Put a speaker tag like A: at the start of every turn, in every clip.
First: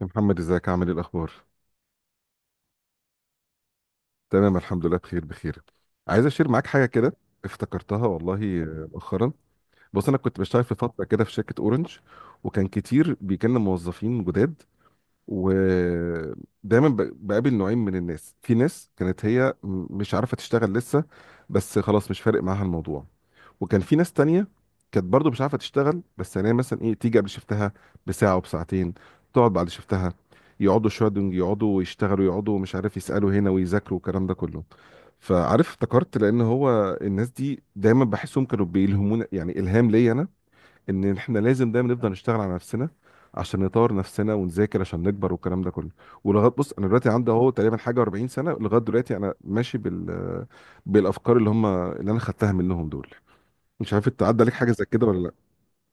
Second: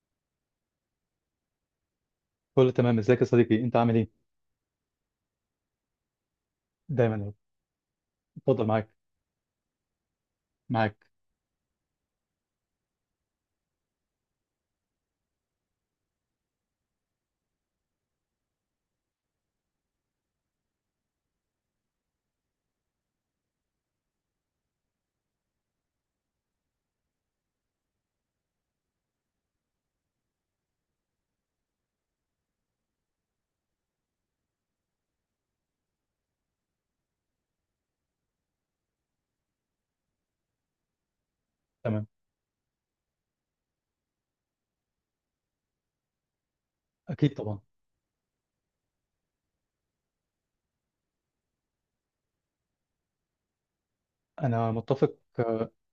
A: يا محمد، ازيك؟ عامل ايه؟ الاخبار؟
B: كله تمام، ازيك يا صديقي؟ انت عامل ايه؟
A: تمام، الحمد لله، بخير بخير. عايز اشير معاك حاجه كده،
B: دايما يا رب.
A: افتكرتها والله.
B: اتفضل معاك.
A: مؤخرا، بص، انا كنت بشتغل في فتره
B: معاك.
A: كده في شركه اورنج، وكان كتير بيجيلنا موظفين جداد. ودايما بقابل نوعين من الناس: في ناس كانت هي مش عارفه تشتغل لسه، بس خلاص مش فارق معاها الموضوع. وكان في ناس تانية كانت برضو مش عارفة تشتغل، بس مثلا ايه، تيجي قبل شفتها بساعة وبساعتين، تقعد بعد شفتها، يقعدوا شوية. دول يقعدوا ويشتغلوا، يقعدوا، مش عارف، يسألوا هنا ويذاكروا والكلام ده كله. فعارف، افتكرت، لان هو الناس دي دايما بحسهم كانوا بيلهمونا، الهام ليا انا، ان احنا لازم دايما
B: تمام،
A: نفضل نشتغل على نفسنا، عشان نطور نفسنا ونذاكر عشان نكبر والكلام ده كله. ولغايه، بص، انا دلوقتي عندي
B: اكيد
A: اهو
B: طبعا.
A: تقريبا حاجه 40 سنه، لغايه دلوقتي انا ماشي بالافكار اللي هم اللي انا خدتها منهم دول. مش عارف انت عدى عليك حاجه
B: انا
A: زي كده
B: متفق.
A: ولا لا؟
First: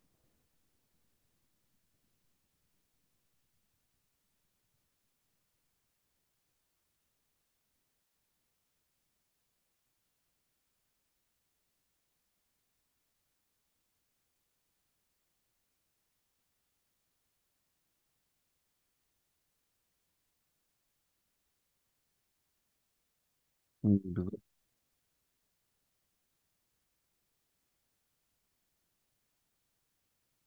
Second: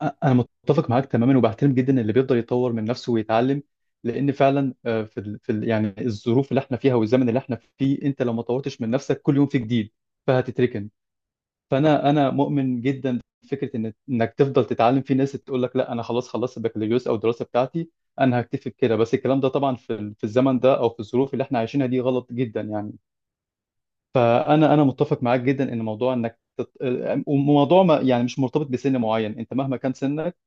B: انا متفق معاك تماما، وبحترم جدا اللي بيقدر يطور من نفسه ويتعلم. لان فعلا يعني الظروف اللي احنا فيها والزمن اللي احنا فيه، انت لو ما طورتش من نفسك كل يوم في جديد فهتتركن. فانا مؤمن جدا بفكره ان انك تفضل تتعلم. في ناس تقول لك لا، انا خلاص خلصت البكالوريوس او الدراسه بتاعتي، انا هكتفي بكده. بس الكلام ده طبعا في في الزمن ده، او في الظروف اللي احنا عايشينها دي، غلط جدا يعني.
A: بالظبط.
B: فانا متفق معاك جدا ان موضوع وموضوع ما يعني مش مرتبط بسن معين، انت مهما كان سنك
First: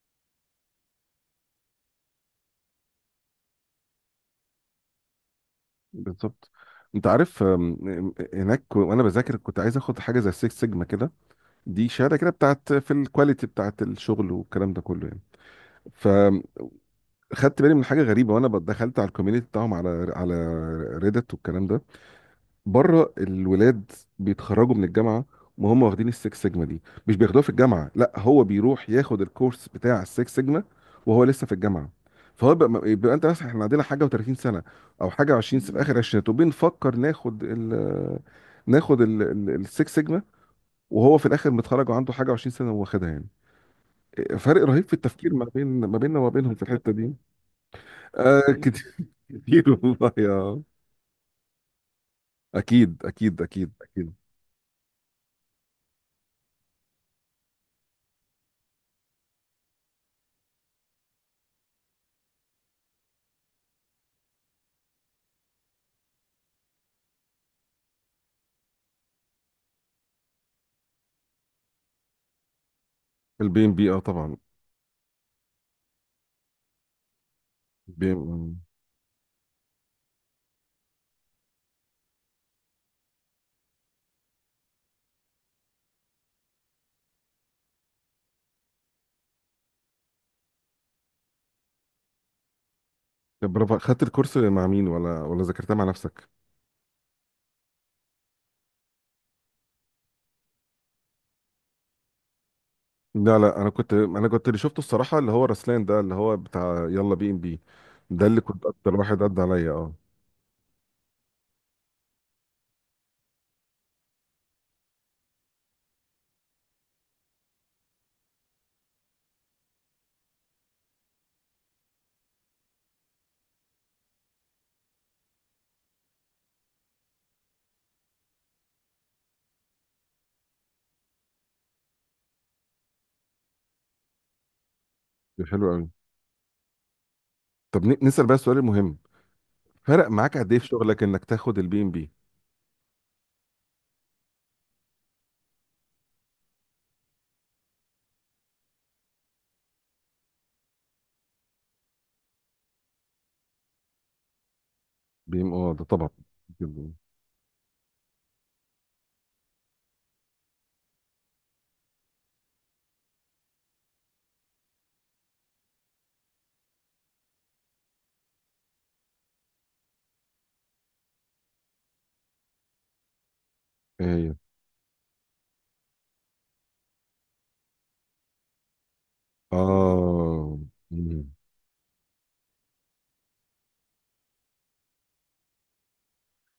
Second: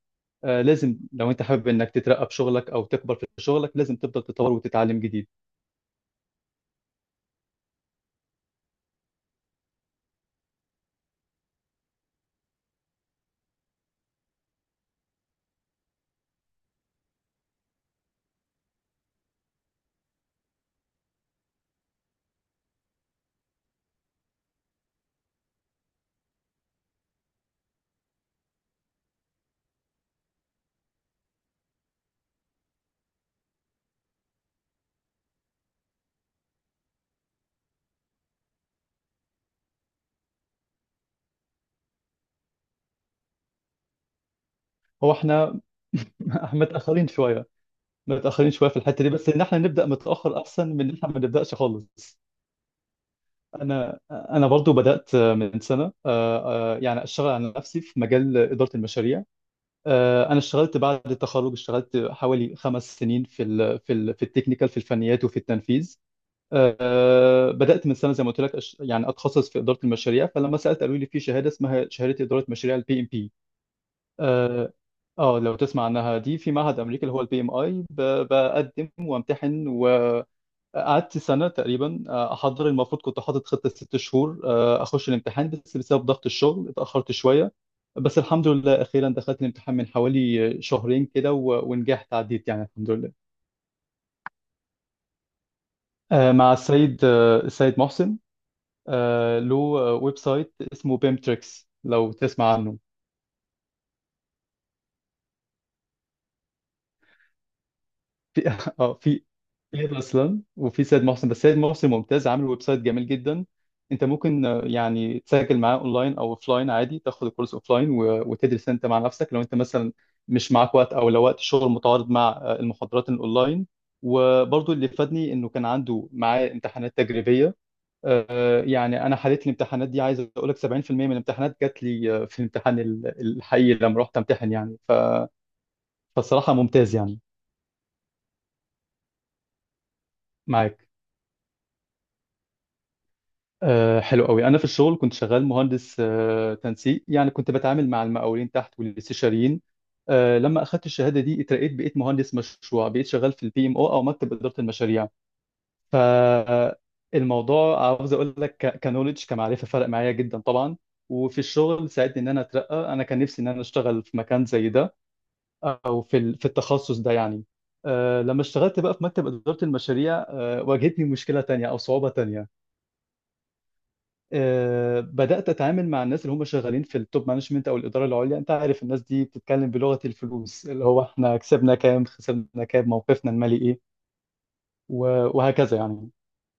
B: لازم. لو انت حابب انك تترقى في شغلك او تكبر في شغلك، لازم تفضل تتطور وتتعلم جديد.
A: بالظبط. انت عارف، هناك وانا بذاكر كنت عايز اخد حاجه زي 6 سيجما كده. دي شهاده كده بتاعت في الكواليتي بتاعت الشغل والكلام ده كله يعني. فخدت بالي من حاجه غريبه وانا دخلت على الكوميونتي بتاعهم، على ريدت والكلام ده. بره، الولاد بيتخرجوا من الجامعه وهم واخدين السكس سيجما دي. مش بياخدوها في الجامعه، لا، هو بيروح ياخد الكورس بتاع السكس سيجما وهو لسه في الجامعه. فهو بقى، يبقى انت مثلا، احنا عندنا حاجه و30 سنه، او حاجه و20 في اخر عشرينات، وبنفكر ناخد ناخد السكس سيجما، وهو في الاخر متخرج وعنده حاجه و20 سنه واخدها يعني. فرق رهيب في
B: هو
A: التفكير ما
B: احنا
A: بين، ما بيننا وما بينهم، في الحته
B: متاخرين
A: دي.
B: شويه، متاخرين
A: آه
B: شويه في
A: كتير
B: الحته دي، بس ان احنا
A: كتير
B: نبدا
A: والله
B: متاخر
A: يا.
B: احسن من ان احنا ما نبداش خالص.
A: اكيد اكيد اكيد
B: انا
A: اكيد.
B: انا برضو بدات من سنه، يعني اشتغل على نفسي في مجال اداره المشاريع. انا اشتغلت بعد التخرج، اشتغلت حوالي 5 سنين في التكنيكال، في الفنيات وفي التنفيذ. بدات من سنه زي ما قلت لك، يعني اتخصص في اداره المشاريع. فلما سالت قالوا لي في شهاده اسمها شهاده اداره مشاريع البي ام بي.
A: البي ام بي، اه طبعا.
B: اه. لو تسمع عنها، دي في معهد امريكا اللي هو البي ام اي،
A: بي-
B: بقدم وامتحن. قعدت سنة تقريبا أحضر. المفروض كنت حاطط خطة 6 شهور أخش الامتحان، بس بسبب ضغط الشغل اتأخرت شوية. بس الحمد لله، أخيرا دخلت الامتحان من حوالي شهرين كده ونجحت، عديت يعني الحمد لله.
A: طب برافو، خدت الكورس مع مين ولا ذاكرتها مع نفسك؟
B: مع السيد، السيد محسن. له ويب سايت اسمه بيمتريكس، لو تسمع عنه.
A: لا لا، انا كنت اللي شفته الصراحه اللي هو رسلان ده، اللي هو بتاع يلا بي ام بي. ده اللي
B: في
A: كنت اكتر
B: اه،
A: واحد
B: في
A: عدى عليا،
B: في
A: اه.
B: رسلان وفي سيد محسن، بس سيد محسن ممتاز، عامل ويب سايت جميل جدا. انت ممكن يعني تسجل معاه اونلاين او اوفلاين عادي، تاخد الكورس اوفلاين وتدرس انت مع نفسك، لو انت مثلا مش معاك وقت، او لو وقت الشغل متعارض مع المحاضرات الاونلاين. وبرضو اللي فادني انه كان عنده معاه امتحانات تجريبيه. يعني انا حليت الامتحانات دي، عايز اقول لك 70% من الامتحانات جات لي في الامتحان الحقيقي لما رحت امتحن. يعني
A: ده حلو قوي.
B: فالصراحه ممتاز يعني.
A: طب نسال بقى السؤال المهم: فرق معاك قد ايه في
B: معاك.
A: شغلك انك تاخد البي ام بي؟
B: أه، حلو قوي. انا في الشغل كنت شغال مهندس تنسيق، يعني كنت بتعامل مع المقاولين تحت والاستشاريين. لما اخدت الشهاده دي اترقيت، بقيت مهندس مشروع، بقيت شغال في البي ام او، او مكتب اداره المشاريع.
A: بي ام، اه ده طبعا. جداً.
B: فالموضوع عاوز اقول لك كنولج، كمعرفه فرق معايا جدا طبعا. وفي الشغل ساعدني ان انا اترقى، انا كان نفسي ان انا اشتغل في مكان زي ده، او في في التخصص ده يعني. لما اشتغلت بقى في مكتب اداره المشاريع، واجهتني مشكله تانية او صعوبه تانية.
A: ايه هي؟
B: بدأت أتعامل مع الناس اللي هم شغالين في التوب مانجمنت أو الإدارة العليا. أنت عارف الناس دي بتتكلم بلغة
A: اه.
B: الفلوس، اللي هو
A: مم.
B: إحنا كسبنا كام، خسرنا كام، موقفنا المالي إيه، وهكذا يعني.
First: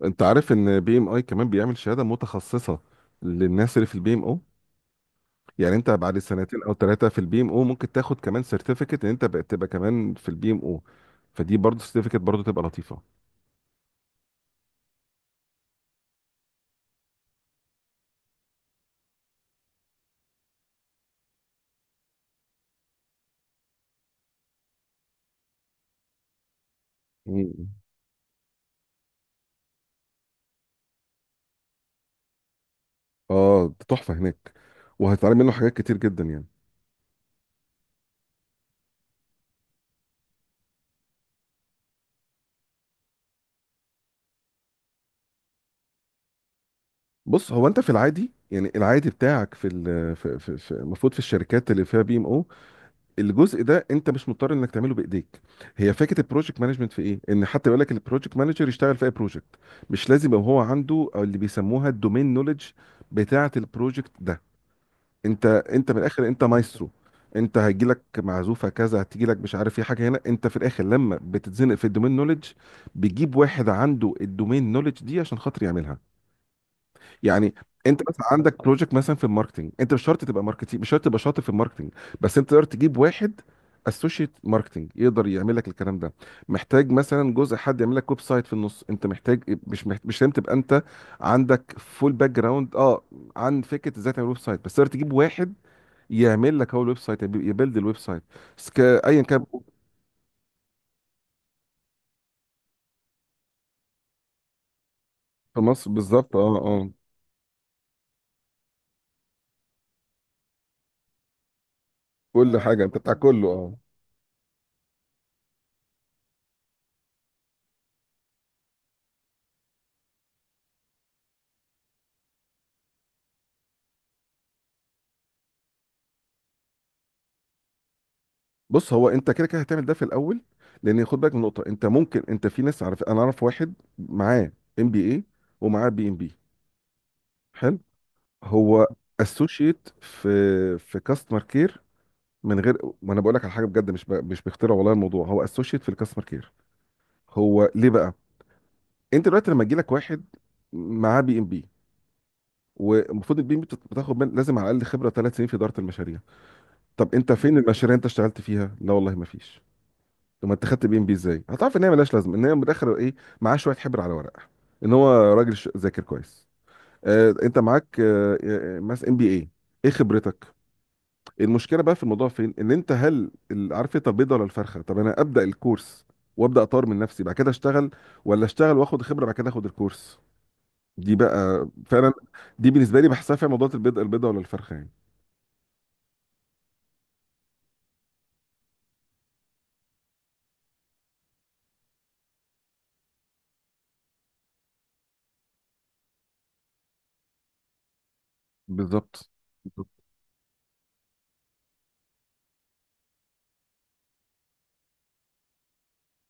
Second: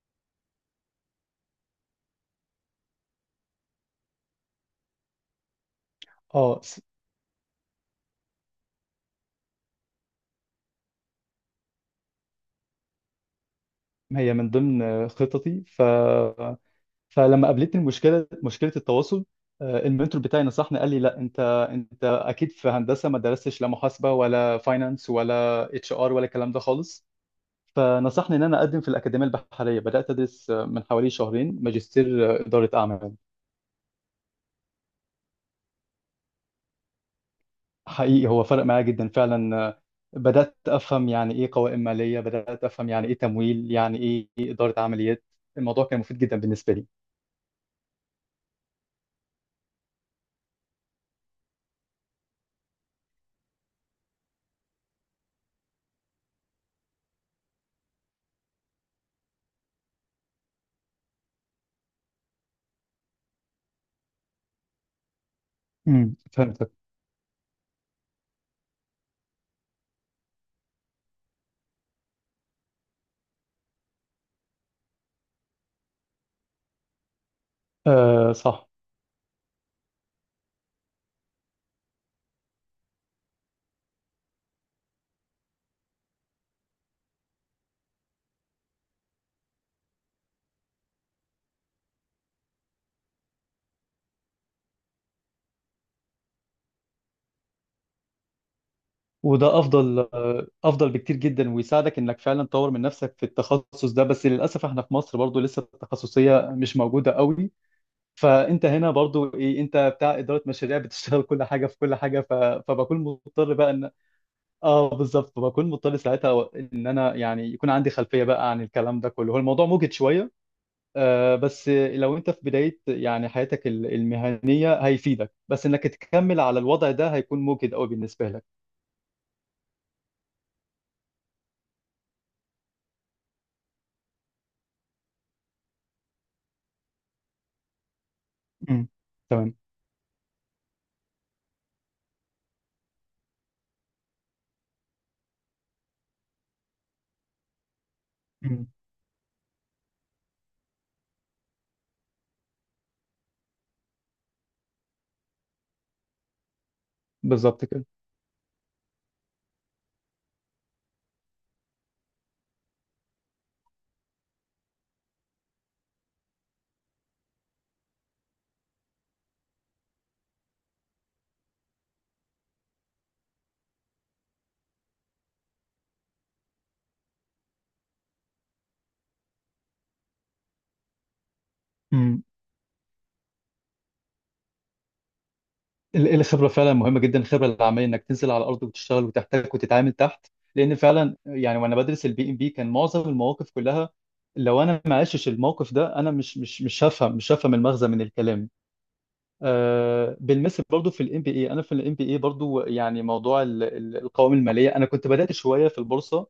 A: انت عارف ان بي ام اي كمان بيعمل شهاده متخصصه للناس اللي في البي ام او؟ يعني انت بعد
B: أه
A: سنتين او
B: س-
A: ثلاثه في البي ام او ممكن تاخد كمان سيرتيفيكت ان انت بقت تبقى كمان في البي ام او. فدي برضه سيرتيفيكت برضه تبقى لطيفه.
B: هي من ضمن خططي. فلما قابلتني المشكلة، مشكلة التواصل، المنتور بتاعي نصحني، قال لي لا، انت اكيد في هندسه ما درستش لا محاسبه ولا فاينانس ولا اتش ار ولا الكلام ده خالص.
A: مم.
B: فنصحني ان انا اقدم في الاكاديميه البحريه، بدات ادرس من حوالي شهرين ماجستير اداره اعمال.
A: اه ده تحفه هناك، وهتتعلم منه حاجات كتير جدا يعني.
B: حقيقي هو فرق معايا جدا فعلا. بدات افهم يعني ايه قوائم ماليه، بدات افهم يعني ايه تمويل، يعني ايه اداره عمليات. الموضوع كان مفيد جدا بالنسبه لي.
A: بص، هو انت في العادي، يعني العادي بتاعك، في ال- في في في- المفروض في الشركات اللي فيها بي ام او، الجزء ده انت مش مضطر انك تعمله بايديك. هي فكره البروجكت مانجمنت في ايه، ان حتى يقول لك البروجكت مانجر يشتغل في اي بروجكت، مش لازم يبقى هو عنده أو اللي بيسموها الدومين نوليدج بتاعه البروجكت ده. انت من الاخر انت
B: فهمتك.
A: مايسترو. انت هيجيلك معزوفه كذا، هتجيلك، مش عارف ايه، حاجه هنا. انت في الاخر لما بتتزنق في الدومين نولج، بيجيب واحد عنده الدومين نولج دي عشان خاطر يعملها يعني. انت مثلا
B: آه
A: عندك
B: صح.
A: بروجكت مثلا في الماركتنج، انت مش شرط تبقى ماركتينج، مش شرط تبقى شاطر في الماركتنج، بس انت تقدر تجيب واحد اسوشيت ماركتنج يقدر يعمل لك الكلام ده. محتاج مثلا جزء، حد يعمل لك ويب سايت في النص. انت محتاج، مش محتاج، مش لازم تبقى انت عندك فول باك جراوند، اه، عن فكره ازاي تعمل ويب سايت، بس تقدر تجيب واحد يعمل لك هو الويب سايت، يبيلد الويب سايت. بس ايا كان.
B: وده افضل، افضل بكتير جدا، ويساعدك انك فعلا تطور من نفسك في التخصص ده. بس للاسف احنا في مصر برضو
A: في
B: لسه
A: مصر، بالظبط،
B: التخصصيه
A: اه
B: مش
A: اه.
B: موجوده قوي. فانت هنا برضو ايه، انت بتاع اداره مشاريع بتشتغل كل حاجه في كل حاجه.
A: كل حاجه، انت
B: فبكون
A: بتاع كله،
B: مضطر بقى
A: اه.
B: ان، اه بالظبط، فبكون مضطر ساعتها ان انا يعني يكون عندي خلفيه بقى عن الكلام ده كله. هو الموضوع موجد شويه. بس لو انت في بدايه يعني حياتك المهنيه هيفيدك، بس انك تكمل على الوضع ده هيكون موجد قوي بالنسبه لك.
A: بص، هو انت كده كده هتعمل ده في الاول. لان خد بالك من نقطه، انت ممكن، انت في ناس، عارف، انا اعرف واحد معاه ام بي اي ومعاه بي ام بي، حلو، هو
B: مم. تمام.
A: اسوشيت في كاستمر كير. من غير ما انا بقول لك على حاجه بجد، مش مش بخترع والله، الموضوع هو اسوشيت في الكاستمر كير. هو ليه بقى؟
B: مم.
A: انت دلوقتي لما يجي لك واحد معاه بي ام بي، والمفروض البي ام بتاخد من لازم على الاقل خبره 3 سنين في اداره المشاريع. طب انت فين
B: بالظبط.
A: المشاريع اللي انت اشتغلت فيها؟ لا والله ما فيش. طب ما انت خدت بي ام بي ازاي؟ هتعرف ان هي ملهاش لازمه، ان هي من الاخر ايه؟ معاه شويه حبر على ورقه، ان هو راجل ذاكر كويس. آه، انت معاك، مثلا ام بي اي، ايه خبرتك؟ المشكله بقى في الموضوع فين؟ ان انت، عارف انت البيضه ولا الفرخه؟ طب انا ابدا الكورس وابدا اطور من نفسي بعد كده اشتغل، ولا اشتغل واخد خبره بعد كده اخد الكورس؟ دي بقى فعلا،
B: كده.
A: دي بالنسبه لي بحسها فيها موضوع البيضه البيضه ولا الفرخه يعني.
B: الخبرة فعلا مهمة جدا. الخبرة العملية انك تنزل على الارض وتشتغل وتحتك وتتعامل تحت، لان فعلا يعني وانا بدرس البي ام بي كان معظم المواقف كلها لو انا ما عشتش الموقف ده انا مش هفهم المغزى من الكلام.
A: بالظبط. بالظبط.
B: بالمثل برضو في الام بي اي، انا في الام بي اي برضو، يعني موضوع القوائم المالية. انا كنت بدأت شوية في البورصة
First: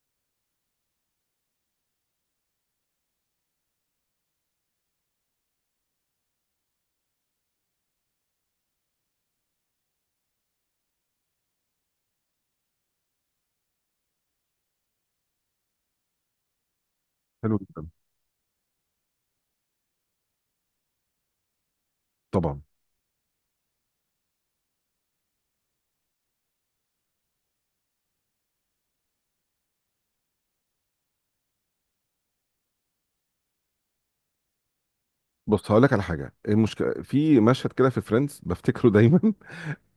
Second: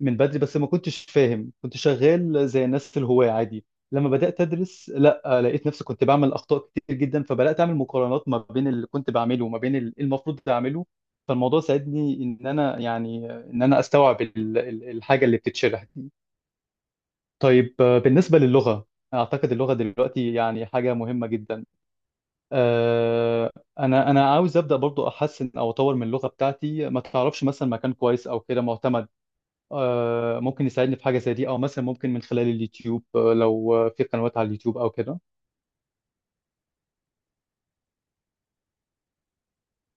B: من بدري، بس ما كنتش فاهم، كنت شغال زي الناس الهواة عادي. لما بدأت أدرس، لا، لقيت نفسي كنت بعمل أخطاء كتير جدا، فبدأت أعمل مقارنات ما بين اللي كنت بعمله وما بين اللي المفروض أعمله. فالموضوع ساعدني إن أنا يعني إن أنا أستوعب الحاجة اللي بتتشرح دي.
A: حلو
B: طيب،
A: جدا.
B: بالنسبة للغة، أعتقد اللغة دلوقتي يعني حاجة مهمة جدا.
A: طبعا.
B: آه، أنا عاوز أبدأ برضو، أحسن أو أطور من اللغة بتاعتي. ما تعرفش مثلا مكان كويس أو كده معتمد ممكن يساعدني في حاجة زي دي؟ أو مثلا ممكن من خلال اليوتيوب، لو في قنوات على اليوتيوب أو كده.
A: بص، هقول لك على حاجه. المشكله في مشهد كده في فريندز بفتكره دايما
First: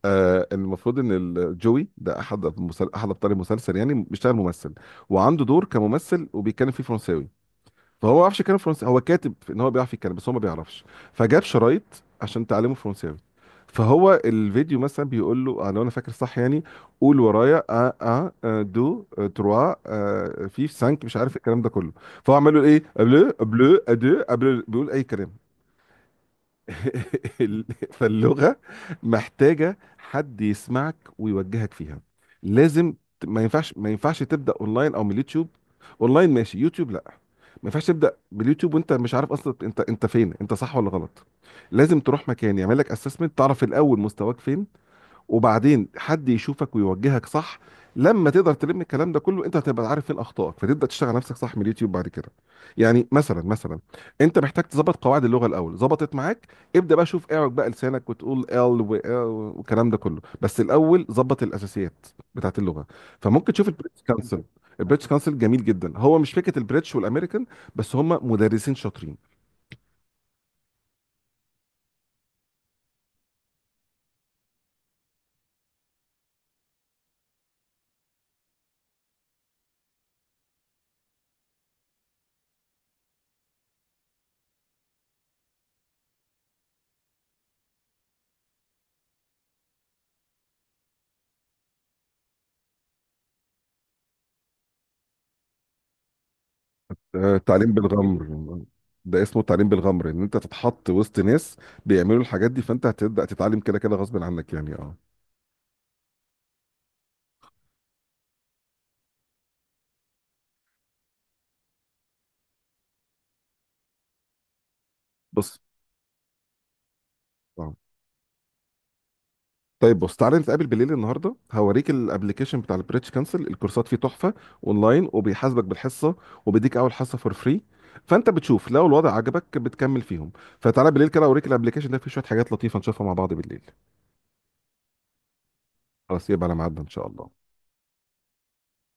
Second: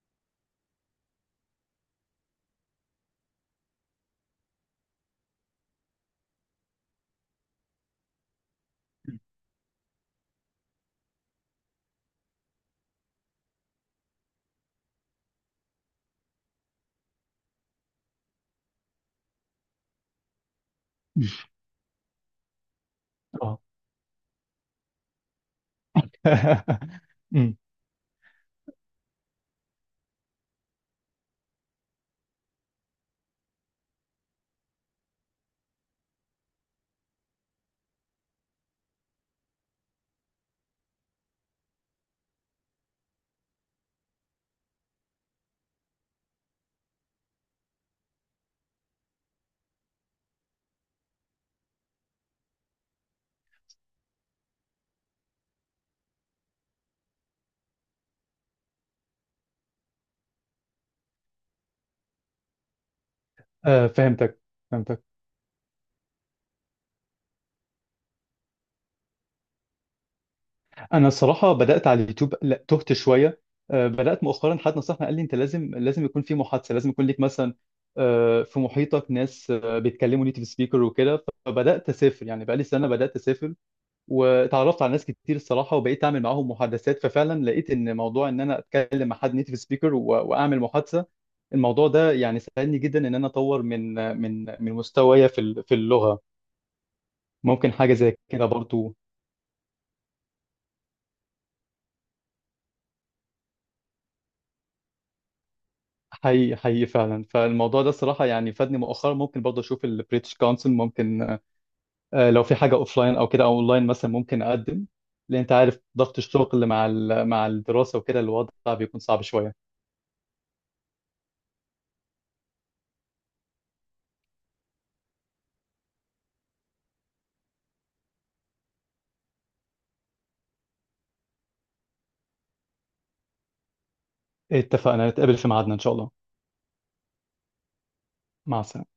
A: آه، المفروض ان جوي ده، احد احد ابطال المسلسل يعني، بيشتغل ممثل وعنده دور كممثل وبيتكلم فيه فرنساوي. فهو ما بيعرفش يتكلم فرنسي، هو كاتب ان هو بيعرف يتكلم بس هو ما بيعرفش. فجاب شرايط عشان تعلمه فرنساوي. فهو الفيديو مثلا بيقول له، لو انا فاكر صح يعني: قول ورايا ا، ا دو، تروا، في سانك، مش عارف الكلام ده كله. فهو عمال يقول ايه، بلو
B: اه.
A: بلو ادو بلو، بيقول اي كلام
B: أمم،
A: ال- فاللغه محتاجه حد يسمعك ويوجهك فيها، لازم. ما ينفعش تبدا اونلاين او من اليوتيوب. اونلاين ماشي، يوتيوب لا. ما ينفعش تبدا باليوتيوب وانت مش عارف اصلا انت، انت فين، انت صح ولا غلط. لازم تروح مكان يعمل لك اسسمنت، تعرف الاول مستواك فين، وبعدين حد يشوفك ويوجهك صح. لما تقدر تلم الكلام ده كله، انت هتبقى عارف فين اخطائك، فتبدا تشتغل نفسك صح من اليوتيوب بعد كده. يعني مثلا، انت محتاج تظبط قواعد اللغه الاول. ظبطت معاك، ابدا بقى شوف، اعرج بقى لسانك وتقول ال و آه والكلام ده كله، بس الاول ظبط الاساسيات بتاعت اللغه. فممكن تشوف البريتش
B: فهمتك،
A: كونسل.
B: فهمتك.
A: البريتش كونسل جميل جدا، هو مش فكره البريتش والامريكان، بس هم مدرسين شاطرين.
B: انا الصراحه بدات على اليوتيوب، لا، تهت شويه. بدات مؤخرا. حد نصحني قال لي انت لازم، لازم يكون في محادثه، لازم يكون ليك مثلا في محيطك ناس بيتكلموا نيتيف سبيكر وكده. فبدات اسافر، يعني بقالي سنه بدات اسافر، واتعرفت على ناس كتير الصراحه، وبقيت اعمل معاهم محادثات. ففعلا لقيت ان موضوع ان انا اتكلم مع حد نيتيف سبيكر واعمل محادثه، الموضوع ده يعني ساعدني جدا ان انا اطور من مستوايا في في اللغه.
A: تعليم
B: ممكن حاجه زي
A: بالغمر.
B: كده برضو.
A: ده اسمه تعليم بالغمر، ان انت تتحط وسط ناس بيعملوا الحاجات دي، فانت هتبدا تتعلم كده كده غصب عنك يعني، اه.
B: حقيقي حقيقي فعلا، فالموضوع ده الصراحه يعني فادني مؤخرا. ممكن برضه اشوف البريتش كونسل. ممكن لو في حاجه اوفلاين او كده، او اونلاين مثلا ممكن اقدم، لان انت
A: بص،
B: عارف ضغط الشغل مع
A: اه،
B: الدراسه وكده، الوضع بيكون صعب شويه.
A: طيب، بص، تعالى نتقابل بالليل النهارده، هوريك الابلكيشن بتاع البريتش كانسل. الكورسات فيه تحفه، اونلاين، وبيحاسبك بالحصه، وبيديك اول حصه فور فري، فانت بتشوف لو الوضع عجبك بتكمل فيهم. فتعالى بالليل كده اوريك الابلكيشن ده، فيه شويه حاجات لطيفه نشوفها مع بعض بالليل.
B: اتفقنا، نتقابل في ميعادنا ان شاء الله.
A: خلاص، يبقى على ميعادنا ان شاء الله.
B: مع السلامه.